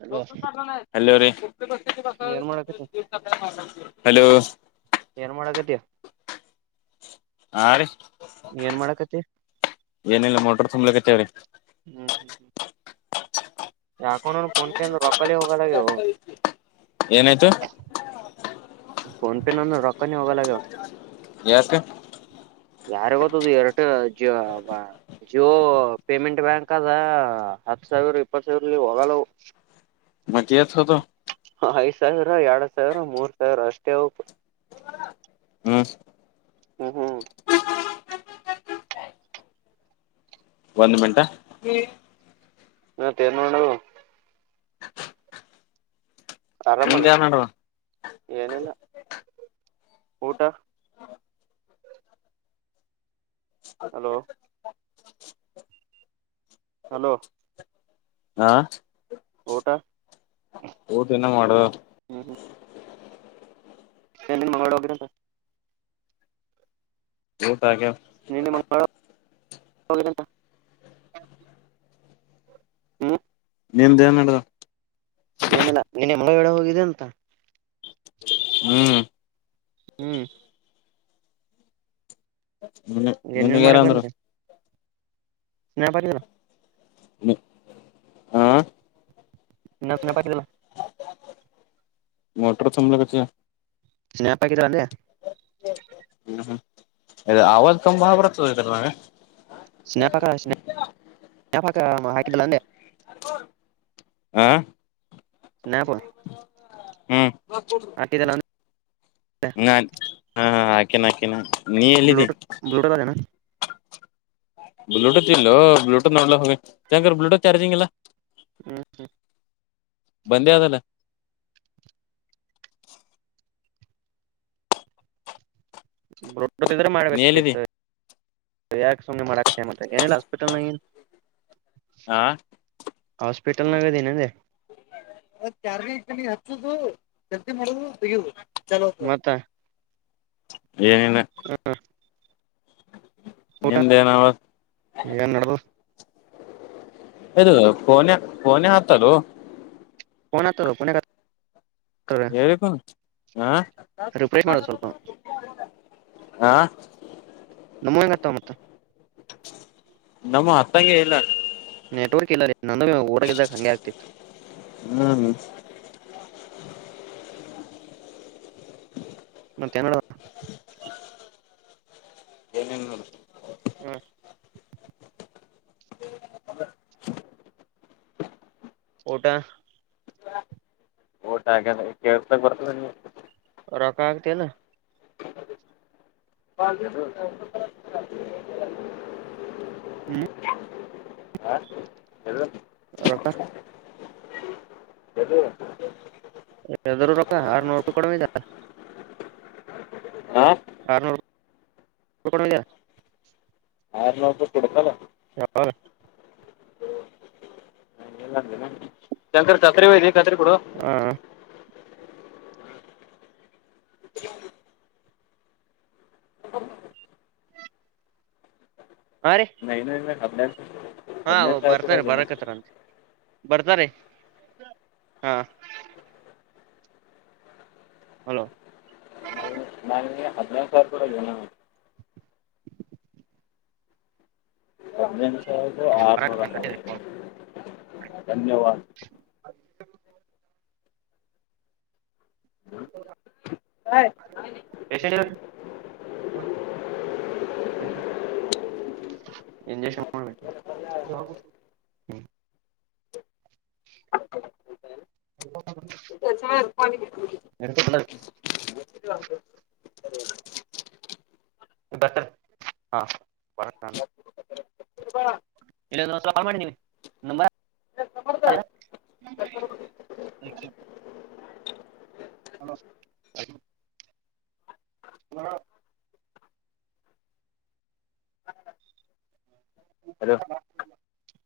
Hello hello ರಿ ಏನ್ ಮಾಡಾಕತಿ ಹಲೋ. ಏನ್ ಮಾಡಕತಿ ಹಾ ರೀ ಏನ್ ಮಾಡಕತಿ ಏನಿಲ್ಲ ನೋಡ್ರಿ ಸುಮ್ನೆ ಕುಂತೇವ್ರಿ ಹ್ಮ್ ಹ್ಮ್ ಹ್ಮ್ ಯಾಕೊ ನೋಡ ಫೋನ್ ಪೇ ಇಂದ ರೊಕ್ಕನೆ ಹೋಗಲ್ಲಗ್ಯಾವು. ಏನಾಯ್ತು ಫೋನ್ ಪೇ ನನವ ರೊಕ್ಕನೆ ಹೋಗಲ್ಲಗ್ಯಾವ ಯಾಕ ಯಾರಿಗ್ ಗೊತ್ತದು ಎರಡ ಜ ಬ ಜಿಯೋ ಪೇಮೆಂಟ್ ಬ್ಯಾಂಕ್ ಅದ ಹತ್ ಸಾವಿರ ಇಪ್ಪತ್ ಸಾವಿರ ಹೋಗಲ್ಲ ಅವು ಮತ್ತೆ ಏಸ ಹೋತವು ಐದ ಸಾವಿರ ಎರಡ್ ಸಾವಿರ ಮೂರ್ ಸಾವಿರ ಅಷ್ಟೇ ಅವು ಹಾಞ ಹ್ಮ್ ಹ್ಮ ಒಂದು ಮೆಂಟ ಹ ಮತ್ತೆ ಏನ್ ನೋಡು ನಿಂದ ಆರಾಮಲ್ಲ ಏನ್ ನಡದ ಏನಿಲ್ಲ ಊಟ ಹಲೋ ಹಲೋ ಹಾ ಊಟ ಊಟ ಇನ ಮಾಡುದಾದ ಎ ಮಂಗಾಡ ಹೋಗರ ಅಂತ ಊಟ ಆಗ್ಯದ ನಿನ್ನೆ ಮಂಗಳೂರು ಹೋದ್ರೇತ ಹ್ಮ ನಿಂದ ಏನ್ ನಡ್ದದ ಏನಿಲ್ಲ ಎ ನಿ ಮನೆಗಡೆ ಹೋಗಿದೆ ಅಂತ ಹ್ಮ್ ಹ್ಮ್ ಏನೇನ್ ನಿನಗ್ ಯಾರ ಮಾಡಿ ಅಂದ್ರು ಬಂದ್ರಿ ಏನೇನ ಮಾಡಿದ್ರು ಹಾ ಇನೊಂದು ಸಲ ಬರ್ರೆಲ್ಲ ಮೊಟರ್ ಸಂಬಲಚ್ಚಾ ಸ್ನ್ಯಾಪ್ ಆಕಿರು ಏನ್ಲೆ ಅಲ್ಲೆ ಹ್ಞ ಇಲ್ಲಪ್ಪ ಇಲ್ಲ ಆವಾಜ್ ಬಾಳ ಬರ್ತ್ತದ ಇದರಾಗ ಸ್ನಾಪಕ ಸ್ ಸ್ನ್ಯಾಪ ಪಕ ಹಾಕಿದ್ದಲ್ಲ ಅಂದೇ ಹಕೋ ಹಾಂ ನ್ಯಾ ಬೋಲೋ ಹ್ಮ್ ಹಾಕಿದೆ ನೀನು ಹ ಹಾ ಹಾ ಹಾಕಿನ ಹಾಕಿನ ನಾನ್ ಬ್ಲೂಟೂತ್ ಬ್ಲೂಟೂತ್ ಹಾಕಣಾ ಬ್ಲೂಟೂತ್ ಇಲ್ಲೋ ಬ್ಲೂಟೂತ್ ನೋಡ್ಲಾಕ ಹೋಗಾ [unintelligible] ಬ್ಲೂಟೂತ್ ಚಾರ್ಜಿಂಗ್ ಇಲ್ಲಾ. [unintelligible] ಬಂದೇ ಆದಲ್ಲ. ಬ್ಲೂಟೂತ್ ಇದ್ರೆ ನೀ ಎಲ್ಲಿದಿ ಮಾಡ್ಬೇಕಾಗಿತ್ತು ಯಾಕ ಸುಮ್ನೆ ಮಾಡಕ ಹಚ್ಚಾಳ್ ಮತ್ತ್ ಅಕಿ ಏನಿಲ್ಲ ಹಾಸ್ಪಿಟಲ್ ನ ಹಾ ಹಾಸ್ಪಿಟಲ್ನಾಗ ಅದಿನ ಅಂದೆ. ಅದನ್ ಚಾರ್ಜ ಇಟ್ಟಿಲ್ಲಿಗ ಹಚ್ಚುದು ಕೆಂತಿ ಮಾಡೂದು ತಗಿದು ಚಲೂ [unintelligible] ಮತ್ತ ಏನಿನ. [unintelligible] ಊಟ ನಿಂದೆನಾವತ್ [unintelligible] ಏನ್ ನಡ್ದದ ಇದು ಫೋನ್ಯಾ ಫೋನ್ಯಾ ಹತ್ತದೊ ಫೊನ್ ಹತ್ತದೊ ಪೊನ್ಯಾ ಹೇಳಿಪಾ ಹ್ಮಾ [unintelligible] ರಿಫ್ರೆಶ್ ಮಾಡೋದು ಸ್ವಲ್ಪ [unintelligible] ಹ್ಮಾ ನಮ್ಮುವ ಹೆಂಗ ಹತ್ತಾವ್ ಮತ್ತ್. ನಮ್ಮುವ ಹತ್ತಂಗೆ ಇಲ್ಲಾ. ನೆಟ್ವರ್ಕ್ ಇಲ್ಲ ರೀ ನಾನು ಊರಾಗ ಇದ್ದಾಗ ಹಂಗೆ ಆಗ್ತಿತ್. ಹ್ಮ್ಮ್ ಹ ಕೆನ್ನಡಾ [unintelligible] ಏನೆನ್ [unintelligible] ಹಾ. [unintelligible] ಊಟಾ ಊಟಾ ಆಗ್ಯಾದ ಕೇಳ್ತ್ಸಾಗ ಬರ್ತದೆ ನೀವು. ರೊಕ್ಕಾ ಹಾಕತಿಯೇನ್. [unintelligible] [inaudible] ಹ್ಮ್ ಹಾ ಹೇಳು. ರೊಕ್ಕ [inaudible] ಎದು ಎದ್ರೂ ರೊಕ್ಕಾ ಆರ್ನೂರು ರೂಪಾಯಿ ಕೊಡಾವ [unintelligible] ಹಾ. ಆರ್ನೂರ್ [unintelligible] ಆರ್ನೂರು ರೂಪಾಯಿ ಕೊಡ್ತಲ್ಲ. ಯಾವಾಗ [unintelligible] ಶಂಕರ್ ಕತ್ರಿ ಓಯ್ದಿ ಕತ್ರಿ ಕೊಡು. ಹ್ಮಾ ಹಾ ರೀ [unintelligible] ಹದ್ಮೆಂಟ್ ಹಾ ಬರ್ತಾರೆ ಬರಾಕತ್ತರಂತೆ ಬರ್ತಾರಿ ಹಾ. ಹಲೋ ನಾ ನಿಂಗೆ ಹದ್ನಾರ್ ಸಾವಿರ ಕೂಡದೆನು. ಹದ್ನೆಂಟ್ ಸಾವಿರದಾ ಆರ್ನೂರ [unintelligible] ಧನ್ಯವಾದ. [unintelligible] ಎಷ್ಟ [unintelligible] ಇಂಜೆಕ್ಷನ್ ಮಾಡ [unintelligible] ಹ [unintelligible] [inaudible] [inaudible] [inaudible] [inaudible] ಹಲೋ [inaudible] ಹಲೋ [inaudible]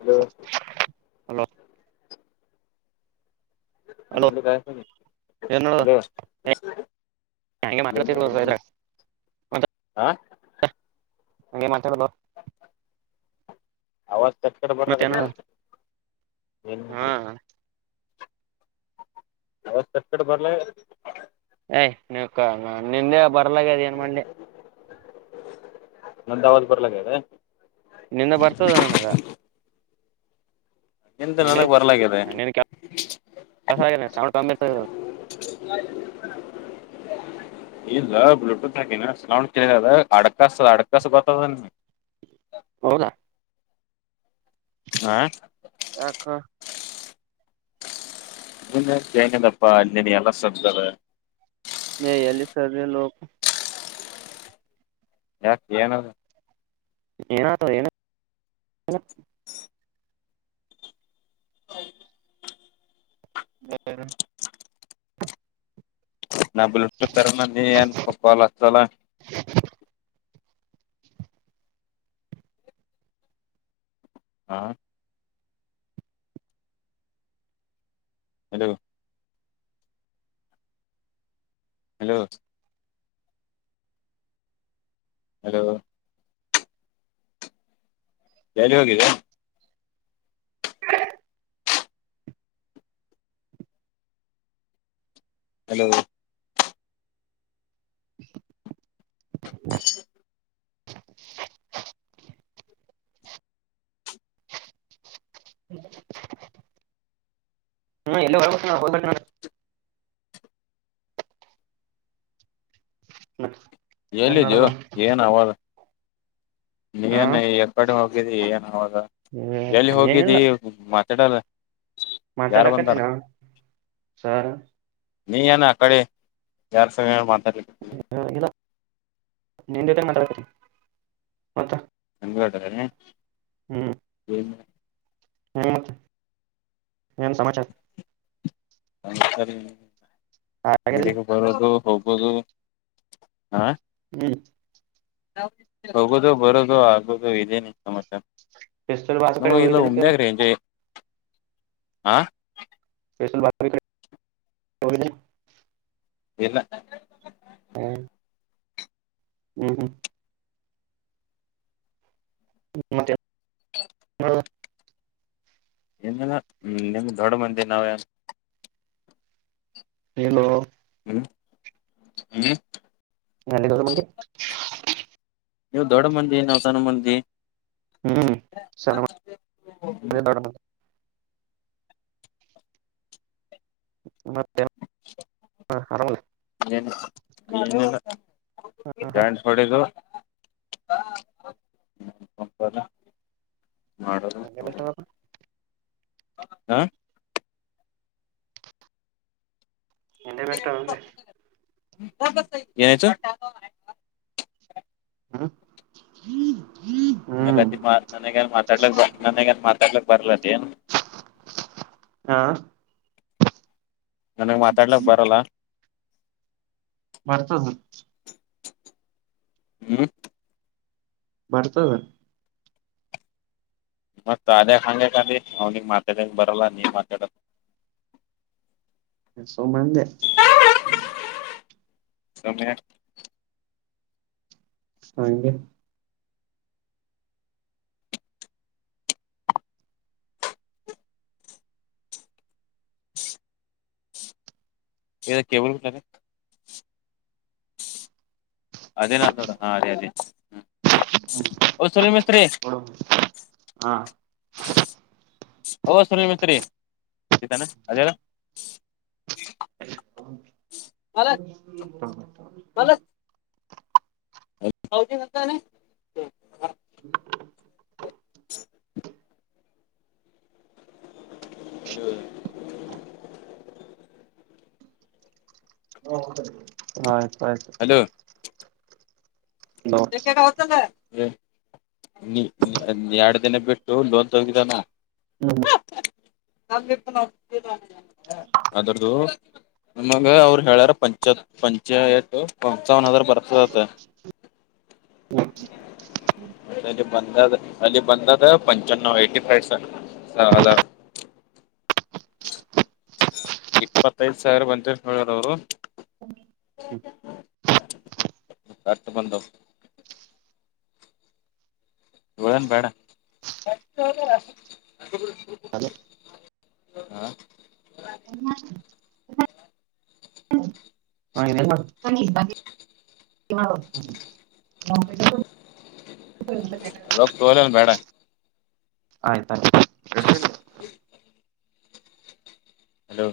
ಹಲೋ ಹಲೋ [inaudible] ಏನ ನಡದದ [unintelligible] ಹಂಗೆ ಮಾತ ಏನು [unintelligible] ಹ ಹಂಗೆ ಮಾತಾಡೋದು ಚಕ್ಕರ ಬರಲಕತ್ತದ ಹ ಇಕಡೆ ಬರಲೇ ಏ [unintelligible] ನಿಂದೆ ಬರಲ್ಲ ಆಗ್ಯದ ಏನ್ ಮಾಡ್ಲಿ ನಂದ ಅವಜಾ ಬರಲ್ಲ ಆಗ್ಯದ ನಿಂದ ಬರ್ತದ ನನಗ ನಿಂದ ನನಗ್ ಬರ್ಲಾಗ್ಯದ [unintelligible] [inaudible] ಇಲ್ಲ ಬ್ಲೂಟೂತ್ ಹಾಕಿನಿ ಸೌಂಡ್ ಕೇಳದ ಅಡ್ಕಾಸ್ ಅಡ್ಕಸ್ ಗೊತ್ತದ ಹೌದಾ ಹಾ ಯಾಕ [unintelligible] ನೀ ಯಲ್ಲಿ ಸರಿಯಿಲ್ಲೋ ಯಾಕ ಏನ್ ಆದ ಏನ ಆದ ಏನು [unintelligible] [unintelligible] [inaudible] ಹಾ ಹಲೋ ಹಲೋ ಹಲೋ ಎಲ್ಲಿ ಹೋಗಿದಿ ಹಲೋ ಹ ಇಲ್ಲೇ [unintelligible] ಏನ್ ಎಲ್ಲೆದೀಯೊ ಮಾಡೋದು ಏನ್ ಅವಾಜ ನೀ ಹಾ ಏನ ಯಕಡಿ ಹೋಗಿದ್ದಿ ಏನ್ ಅವಾಗ ಎಲ್ಲಿ ಹೋಗಿದ್ದಿ ಏನಿಲ್ಲ ಹ್ಮ್ ಮಾತಾಡಲ್ಲ ಯಾರ್ ಬಂದಾರ ಮಾತಾಡಕತ್ತಿನೋ ಸರ್ ನೀ ಏನ ಆ ಕಡೆ ಯಾರ್ [unintelligible] ಮಾತಾಡಿದಿ ಹ ಇಲ್ಲ ನೀನ್ ಜೊತಿನ ಮಾತಾಡಕತಿನಿ ಮತ್ತ [unintelligible] ಹ್ಮ್ ಹ್ಮ ಹೂಂ ಮತ್ತ ಏನ ಸಮಾಚಾರ ಹಾಗೇನಿಲ್ಲ [unintelligible] ಬರೋದು ಹೋಗೋದು ಹಾ ಹ್ಮ್ ಹೋಗೋದು ಬರೋದು ಆಗೋದು ಇದೇನೆ ಸಮಾಚಾರ. ಪೆಸ್ತೂಲ್ ಬಾಜು ಕಡೆ ನಮಗಿಲ್ಲ ಹೋಗಿದ್ದಿಲ್ಲ ಕೇಳ [unintelligible] ಸ್ಪೇಷಲ್ ಬಾತ್ [unintelligible] ನೋಡಿಲ್ಲಿ ಇಲ್ಲ ಹ್ಮ ಹ್ಮ್ ಹ್ಮ್ ಮತ್ತೆ [unintelligible] ನೋಡ್ ಬಾ ಏನಿಲ್ಲ ನಿಮ್ಗೆ ದೊಡ್ಡ ಮಂದಿ ನಾವ ಯಾರ? ಇಲ್ಲೋ ಹ್ಮ್ ಹ್ಮ್ [unintelligible] ಮಂದಿ ನೀವ ದೊಡ್ಡ ಮಂದಿ ನಾವ ಸಣ್ಣ ಮಂದಿ. ಹ್ಮ್ ಸಣ್ಣ ಮ [unintelligible] ದೊಡ್ ಮಂದಿ ಮತ್ತ್ [unintelligible] ಹಾ ಆರಮಲ್ [unintelligible] ಹ್ಮ [unintelligible] ನಿಂಗೆನ್ ಇಷ್ಟದ? ಆ ನಿಂಗೆನ್ ಇಷ್ಟಾದ್ ಅಂದೇ ಏನಾಯ್ತು ಹ ನನಗೆ ಅತಿ ಮಾ ನನಗೇನ್ ಮಾತಡ್ಲಕ್ ಬ ನನಗೇನ್ ಮಾತಾಡ್ಲಕ್ಕ ಬರಲ್ಲ ಅಂದೇನ್? ಹಾ ನನಗ್ ಮಾತಾಡ್ಲಾಕ್ ಬರಲ್ಲ ಬರ್ತದ. ಹ್ಮ ಬರ್ತದ. ಮತ್ತ ಆದ್ಯಾಗ್ ಹಂಗ್ ಯಾಕ್ ಅಂದಿ ಅವ್ನಿಗ ಮಾತಾಡಾಕ್ಕ ಬರಲ್ಲ ನೀ ಮಾತಾಡಂತ? ಸುಮ್ಮಂದೆ ಓಕೆ ಹಂಗೆನ್ ಏನ್ ಟೇಬಲ್ ಫ್ಯಾನ್? ಅದೇನಾತ ನೋಡ ಹಾ ಅದೇ ಅದೇ ಹ್ಮ ಓ ಸುನಿಲ್ ಮಿಸ್ತ್ರಿ ಕೊಡೂ ಹಾ ಓ ಸುನಿಲ್ ಮೇಸ್ತ್ರಿ ಇದನ ಅದ ಹೇಳ [inaudible] ಹೌದು ನಂತೆ ಹ [inaudible] [inaudible] ಹಲೋ [inaudible] ಆಯ್ ಆಯ್ತು ಹಲೊ ಹಲೋ ಗ [unintelligible] [inaudible] ಎರಡ್ ದಿನ ಬಿಟ್ಟು ಲೋನ್ ತಗಿದಾನ ಹ್ಮ್ಮ [inaudible] ಅದುರ್ದು ನಮಗ ಅವರು ಹೇಳಾರ ಪಂಚತ್ ಪಂಚಟ್ಟು ಪಂಚಾವ ಹದ ಬರ್ತದಂತ್ ಹ್ಮ್ ಮತ್ತೆ ಅಲ್ಲಿ ಬಂದದ ಅಲ್ಲಿ ಬಂದದ ಪಂಚನ್ನವ ಏ್ಟ ಫೈ ಹಾರ್ ಹ [inaudible] ಇಪ್ಪತ್ತೈದ ಸಾವಿರ ಬಂತರ ಅವರು ಹ್ಮ್ ಓದು [inaudible] ಬಂದವು ಗುಳೆನ್ ಬ್ಯಾಡ ಹಲೋ ಹಾ ಹ [inaudible] [inaudible] ರೊಕ್ಕ ತೋಲನ್ ಬೇಡ ಆಯ್ತ ಆಯ್ತು ಹ ಹಲೋ